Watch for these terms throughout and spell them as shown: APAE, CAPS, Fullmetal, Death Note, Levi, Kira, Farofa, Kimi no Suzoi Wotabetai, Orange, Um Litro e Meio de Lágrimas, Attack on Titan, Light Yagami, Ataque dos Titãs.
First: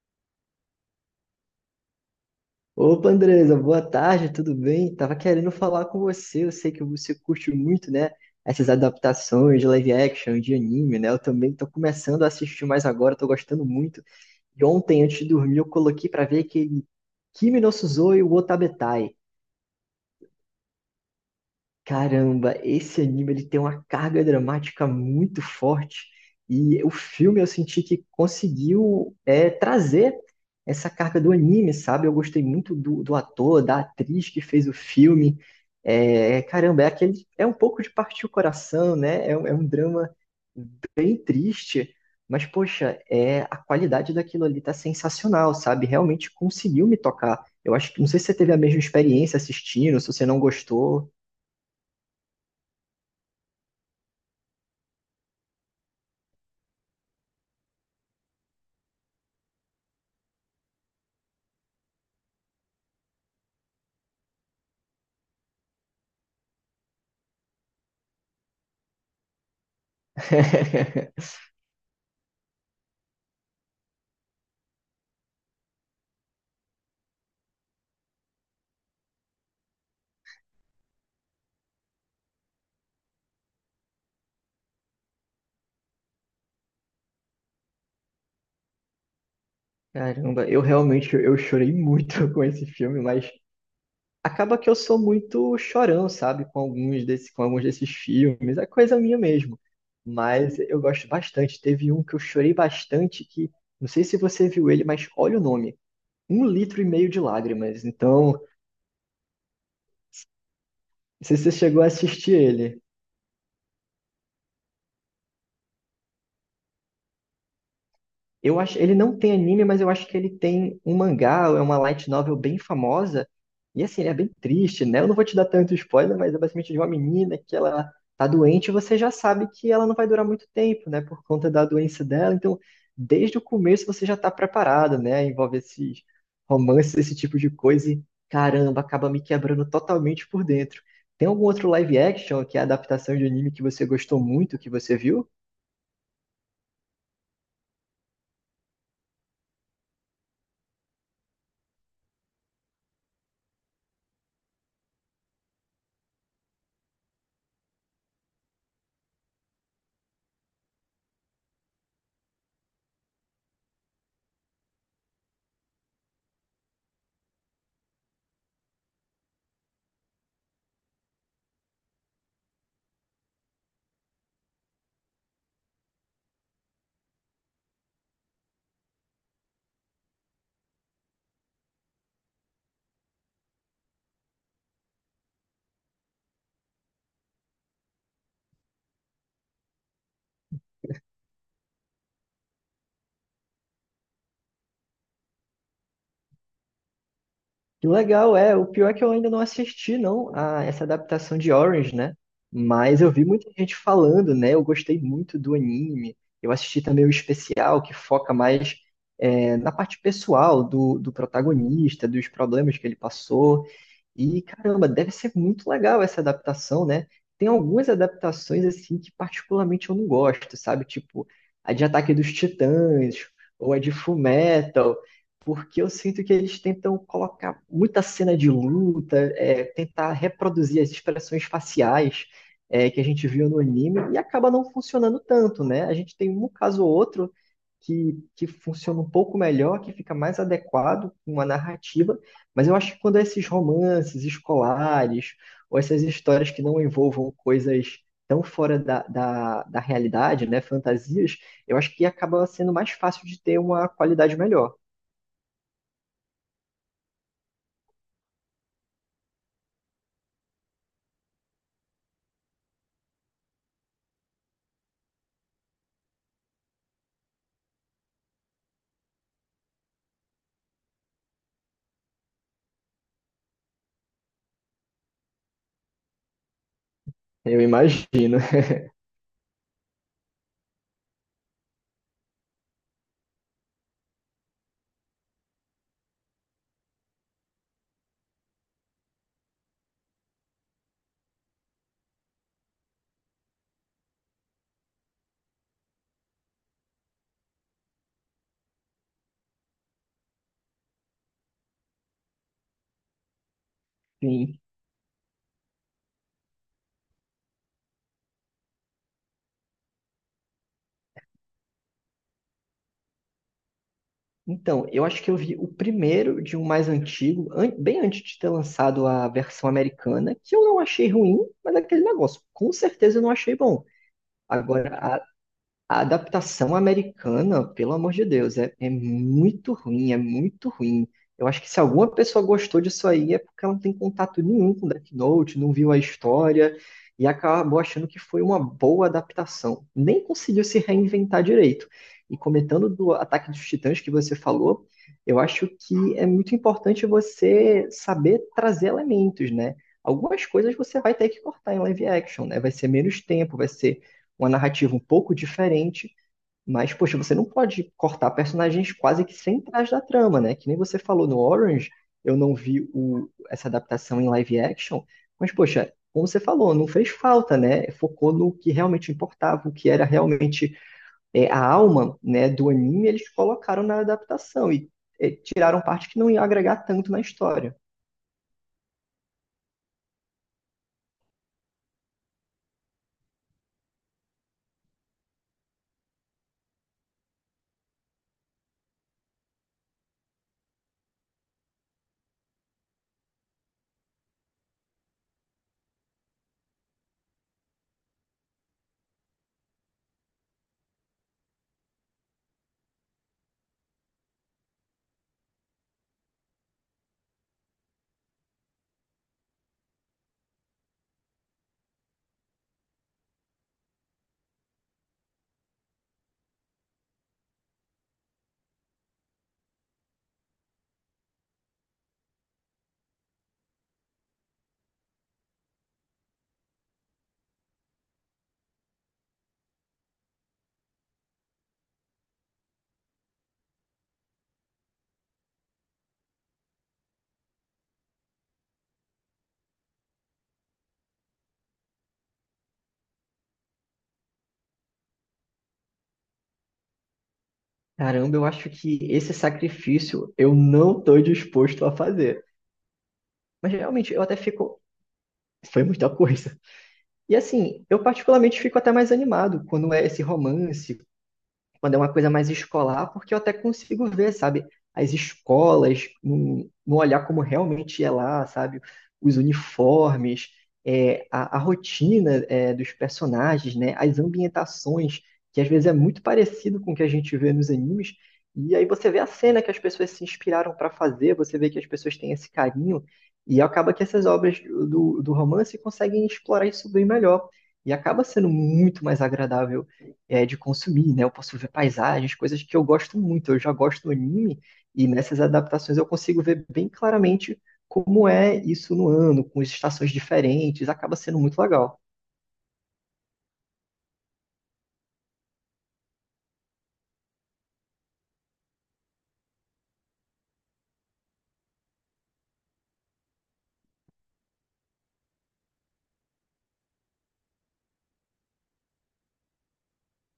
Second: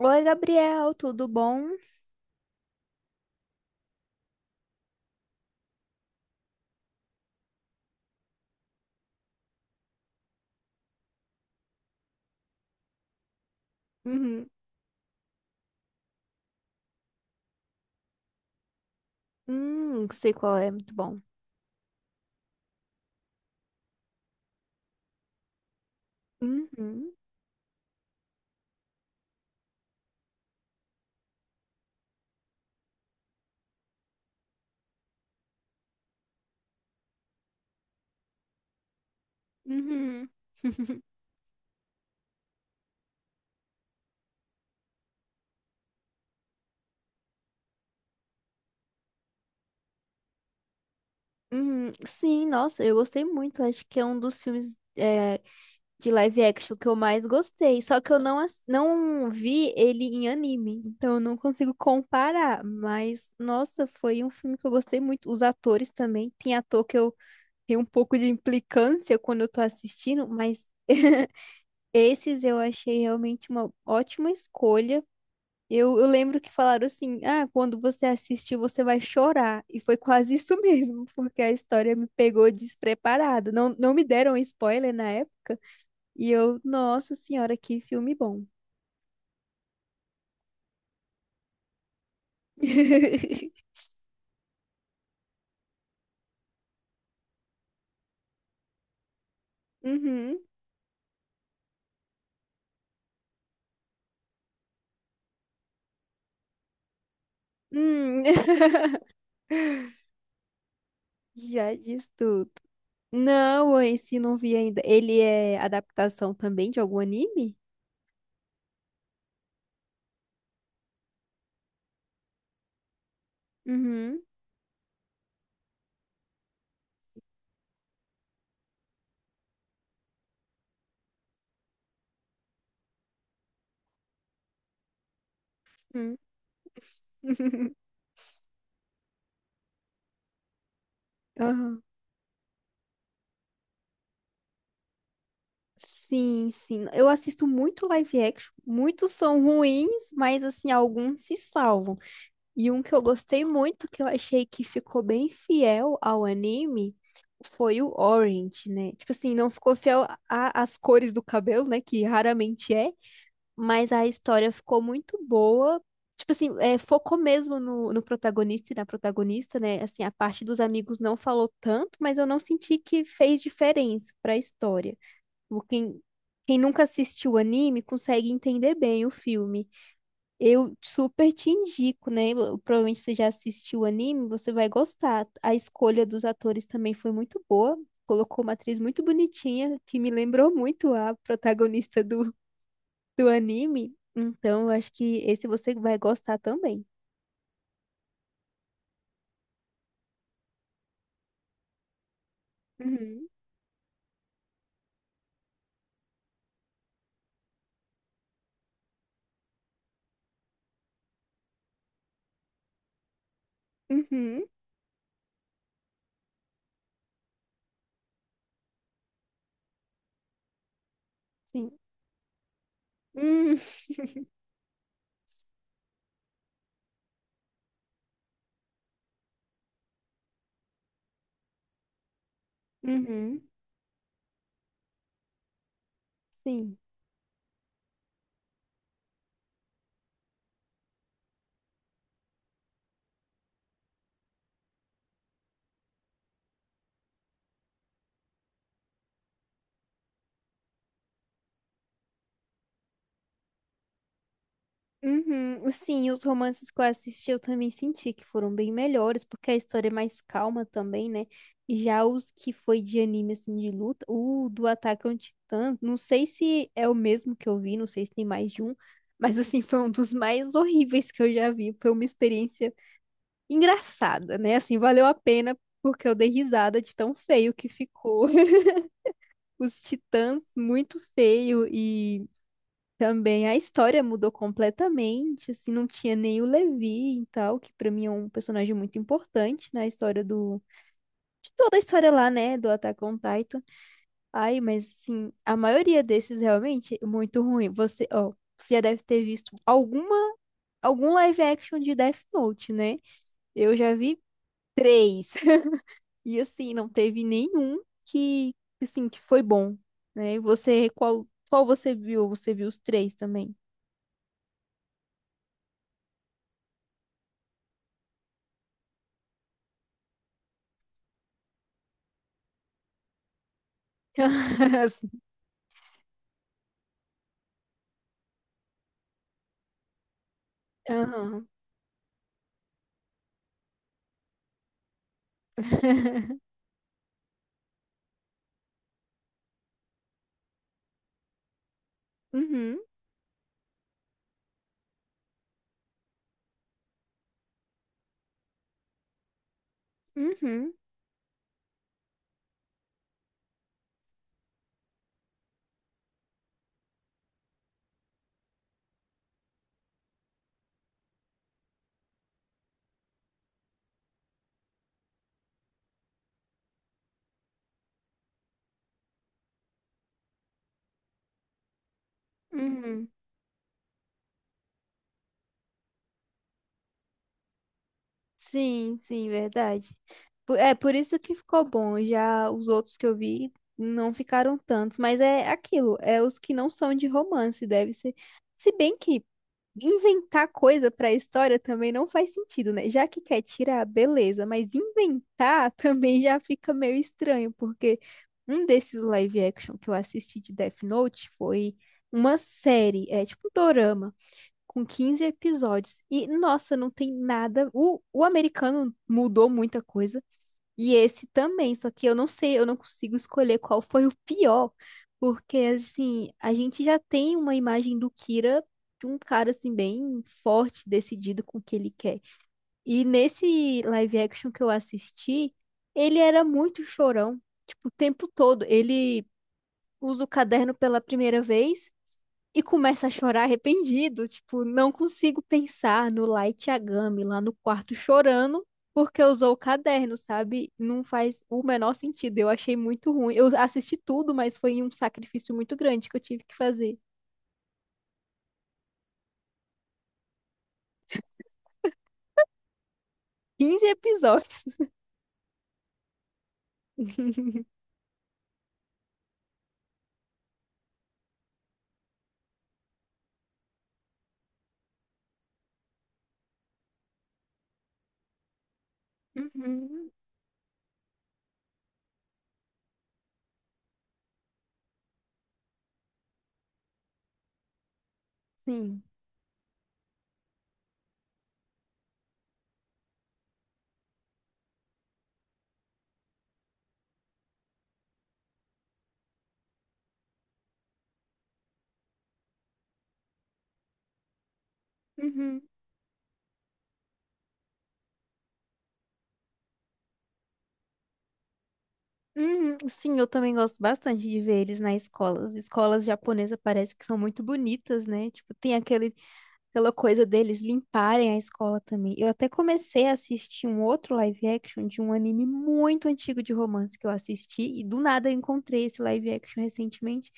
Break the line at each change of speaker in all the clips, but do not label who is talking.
Oi, Gabriel, tudo bom?
Opa, Andresa, boa tarde, tudo bem? Tava querendo falar com você. Eu sei que você curte muito, né? Essas adaptações de live action, de anime, né? Eu também tô começando a assistir mais agora, tô gostando muito.
Uhum.
E ontem, antes de dormir, eu coloquei pra ver aquele Kimi no Suzoi Wotabetai.
Sei qual é, muito bom.
Caramba, esse anime ele tem uma carga dramática muito forte e o
Uhum.
filme eu senti que conseguiu trazer essa carga do anime, sabe? Eu gostei muito do ator, da atriz que fez o filme. É, caramba, é aquele, é um pouco de partir o coração, né? É um drama
Uhum.
bem triste, mas poxa, é a qualidade daquilo ali tá sensacional, sabe? Realmente conseguiu me tocar. Eu acho que não sei se você teve a mesma experiência assistindo, se você não gostou.
Sim, nossa, eu gostei muito. Acho que é um dos filmes é, de live action que eu mais gostei. Só que eu não vi ele em anime, então eu não consigo comparar. Mas, nossa, foi um filme que eu gostei muito. Os atores também. Tem ator que eu tenho um pouco de implicância quando eu tô assistindo, mas esses eu achei realmente uma ótima escolha. Eu lembro que falaram assim: ah, quando você assistir, você vai chorar. E foi quase isso mesmo, porque a história me pegou despreparada. Não, não me deram spoiler na época. E eu, nossa senhora, que filme bom.
Caramba, eu realmente eu chorei muito com esse filme, mas acaba que eu sou muito chorão, sabe, com alguns desse, com alguns desses filmes, é coisa minha mesmo.
Uhum.
Mas eu gosto bastante. Teve um que eu chorei bastante que não sei se você viu ele, mas olha o nome, um litro e meio de lágrimas.
Hum,
Então, não sei se você
já
chegou a
diz
assistir
tudo.
ele.
Não, esse não vi ainda. Ele é adaptação também de algum anime?
Eu acho, ele não tem anime, mas eu acho que ele tem um mangá, é uma light novel bem famosa. E assim, ele é
Uhum.
bem triste, né? Eu não vou te dar tanto spoiler, mas é basicamente de uma menina que ela tá doente, e você já sabe que ela não vai durar muito tempo, né? Por conta da doença dela. Então, desde o começo você já tá preparado, né? Envolve esses
Uhum.
romances, esse tipo de coisa, e caramba, acaba me quebrando totalmente por dentro. Tem algum outro
Aham.
live action, que é a adaptação de anime que você gostou muito, que você viu?
Sim, sim. Eu assisto muito live action. Muitos são ruins, mas assim, alguns se salvam. E um que eu gostei muito, que eu achei que ficou bem fiel ao anime, foi o Orange, né? Tipo assim, não ficou fiel a- às cores do cabelo, né? Que raramente é, mas a história ficou muito boa. Tipo assim, é, focou mesmo no protagonista e na protagonista, né? Assim, a parte dos amigos não falou tanto, mas eu não senti que fez diferença para a história. Tipo, Quem nunca assistiu anime consegue entender bem o filme. Eu super te indico, né? Provavelmente você já assistiu o anime, você vai gostar. A escolha dos atores também foi muito boa. Colocou uma atriz muito bonitinha, que me lembrou muito a protagonista do, do anime. Então, eu acho que esse você vai gostar também.
Que legal, é. O pior é que eu ainda não assisti, não, a essa adaptação de Orange, né? Mas eu vi
Uhum,
muita gente falando, né? Eu gostei muito do anime. Eu assisti também o especial, que foca mais na parte pessoal do protagonista, dos problemas que ele passou.
uhum,
E caramba, deve ser muito legal essa adaptação, né? Tem algumas adaptações assim que particularmente eu não gosto, sabe? Tipo
sim.
a de Ataque dos Titãs
Hum,
ou a de Fullmetal, porque eu sinto que eles tentam colocar muita cena de luta, tentar reproduzir as expressões faciais que a gente
uhum,
viu no anime e acaba não funcionando tanto, né? A gente tem um
sim.
caso ou outro que funciona um pouco melhor, que fica mais adequado com uma narrativa, mas eu acho que quando esses romances escolares, ou essas histórias que não envolvam coisas tão fora da realidade, né, fantasias, eu acho que acaba sendo mais fácil de ter uma qualidade melhor.
Uhum, sim, os romances que eu assisti eu também senti que foram bem melhores, porque a história é mais calma também, né? Já os que foi de anime, assim, de luta, o do Ataque a um Titã, não sei se é o mesmo que eu vi, não sei se tem mais de um, mas, assim, foi um dos mais horríveis que eu já vi. Foi uma experiência engraçada, né? Assim, valeu a pena, porque eu dei risada de tão feio
Eu
que ficou.
imagino.
Os titãs, muito feio e. Também a história mudou completamente, assim, não tinha nem o Levi e tal, que pra mim é um personagem muito importante na história do... De toda a história lá, né, do Attack on Titan. Ai, mas, assim, a maioria desses realmente é muito ruim. Você, ó, você já deve ter visto alguma, algum live action de Death Note, né? Eu já vi
Sim.
três. E, assim, não teve nenhum que, assim, que foi bom, né? Você, qual você viu? Você viu os três também?
Então, eu acho que eu vi o primeiro de um mais antigo, bem antes de ter lançado a versão americana, que eu não achei ruim, mas é aquele negócio, com certeza eu não achei bom. Agora, a adaptação americana, pelo amor de Deus, é muito ruim, é muito ruim. Eu
Aham.
acho que se alguma pessoa gostou disso aí é porque ela não tem contato nenhum com Death Note, não viu a história e acabou achando que foi uma boa adaptação. Nem conseguiu se reinventar direito. E
Uhum,
comentando do Ataque dos Titãs que você falou, eu acho que é muito importante você saber trazer elementos, né? Algumas
uhum,
coisas você vai ter que cortar em live action, né? Vai ser menos tempo, vai ser uma narrativa um pouco diferente, mas, poxa, você não pode cortar personagens quase que sem trás da trama, né? Que nem você falou no Orange, eu não vi essa adaptação em live action, mas, poxa, como você falou, não fez falta, né? Focou no que realmente importava, o que era realmente a alma né, do anime,
uhum.
eles colocaram na adaptação e tiraram parte que não ia agregar tanto na história.
Sim, sim, verdade. É por isso que ficou bom. Já os outros que eu vi não ficaram tantos, mas é aquilo, é os que não são de romance, deve ser. Se bem que inventar coisa pra história também não faz sentido, né? Já que quer tirar, beleza, mas inventar também já fica meio estranho, porque um desses live action que eu assisti de Death Note foi uma série, é tipo um dorama. Com 15 episódios. E, nossa, não tem nada. O americano mudou muita coisa. E esse também. Só que eu não sei, eu não consigo escolher qual foi o pior. Porque, assim, a gente já tem uma imagem do Kira de um cara, assim, bem forte, decidido com o que ele quer. E nesse live action que eu assisti, ele era muito chorão. Tipo, o tempo todo. Ele usa o caderno pela primeira vez. E começa a chorar arrependido, tipo, não consigo pensar no Light Yagami lá no quarto chorando porque usou o caderno, sabe? Não faz o menor sentido. Eu achei muito ruim. Eu assisti tudo, mas foi um sacrifício muito grande que eu tive que fazer.
Caramba, eu acho que esse sacrifício eu não estou disposto a fazer. Mas
quinze
realmente, eu até
episódios.
fico, foi muita coisa. E assim, eu particularmente fico até mais animado quando é esse romance, quando é uma coisa mais escolar, porque eu até consigo ver, sabe, as escolas, no olhar como realmente é lá, sabe, os
Uhum,
uniformes, é, a rotina, é, dos personagens, né, as ambientações, que às vezes é muito parecido com o que a gente vê nos animes, e aí
sim.
você vê a cena que as pessoas se inspiraram para fazer, você vê que as pessoas têm esse carinho, e acaba que essas obras do romance conseguem explorar isso bem melhor. E acaba sendo muito mais agradável de consumir, né? Eu posso ver paisagens, coisas que eu gosto muito. Eu já gosto do anime e nessas
Uhum.
adaptações eu consigo ver bem claramente como é isso no ano, com as estações diferentes. Acaba sendo muito legal.
Uhum. Sim, eu também gosto bastante de ver eles na escola. As escolas japonesas parece que são muito bonitas, né? Tipo, tem aquele pela coisa deles limparem a escola também. Eu até comecei a assistir um outro live action de um anime muito antigo de romance que eu assisti, e do nada eu encontrei esse live action recentemente.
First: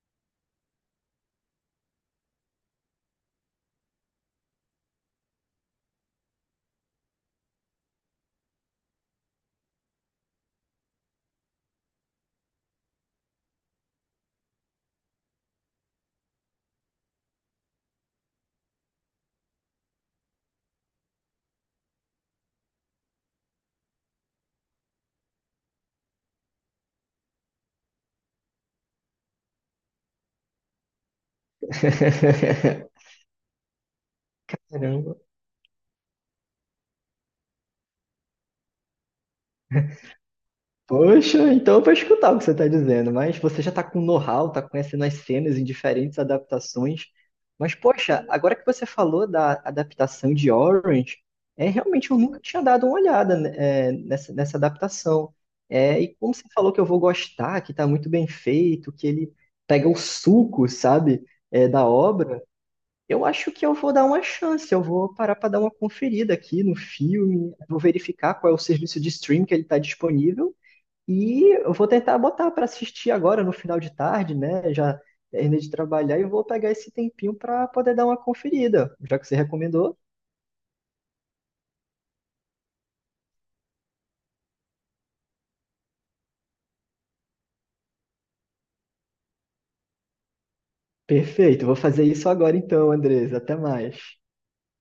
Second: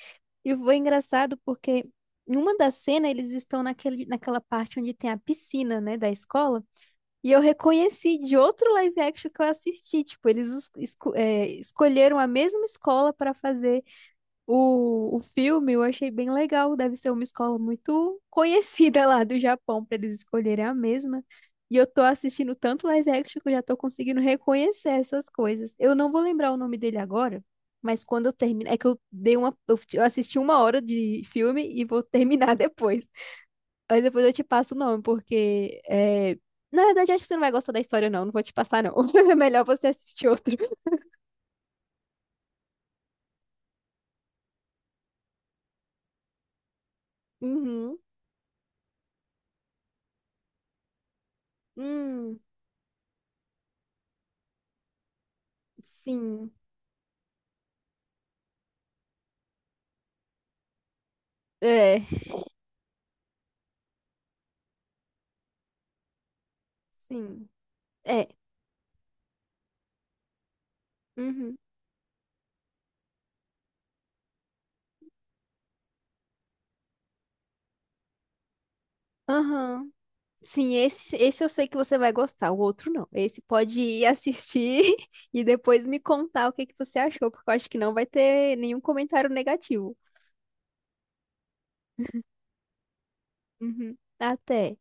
E foi engraçado porque numa das cenas eles estão naquele, naquela parte onde tem a piscina, né, da escola. E eu reconheci de outro live action que eu assisti. Tipo, eles escolheram a mesma escola para fazer o filme. Eu achei bem legal, deve ser uma escola muito conhecida lá do Japão para eles escolherem a mesma. E eu tô assistindo tanto live action que eu já tô conseguindo reconhecer essas coisas. Eu não vou lembrar o nome dele agora, mas quando eu terminar, é que eu dei uma, eu assisti uma hora de filme e vou terminar depois. Mas depois eu te passo o nome, porque é... Na verdade acho que você não vai gostar da história não, não vou te passar não. É melhor você assistir outro.
Poxa, então eu vou escutar o que você está dizendo, mas você já está com know-how, está conhecendo as cenas em diferentes adaptações. Mas,
Uhum.
poxa, agora que você falou da adaptação de Orange, é realmente eu nunca
Hum,
tinha dado uma olhada, né, é, nessa adaptação. É, e como você
sim.
falou que eu vou gostar, que está muito bem feito, que ele pega o suco, sabe, é, da
É.
obra, eu acho que eu vou dar uma chance, eu vou parar para dar uma conferida aqui no
Sim.
filme, vou
É.
verificar qual é o serviço de stream que ele está disponível. E
Uhum.
eu vou tentar botar para assistir agora no final de tarde, né? Já terminei de trabalhar e vou pegar esse tempinho para poder dar uma conferida. Já que você
Aham.
recomendou,
Sim, esse eu sei que você vai gostar, o outro não. Esse pode ir assistir e depois me contar o que que você achou, porque eu acho que não vai ter nenhum comentário negativo.
perfeito. Vou fazer isso agora então, Andres. Até
Uhum.
mais.
Até.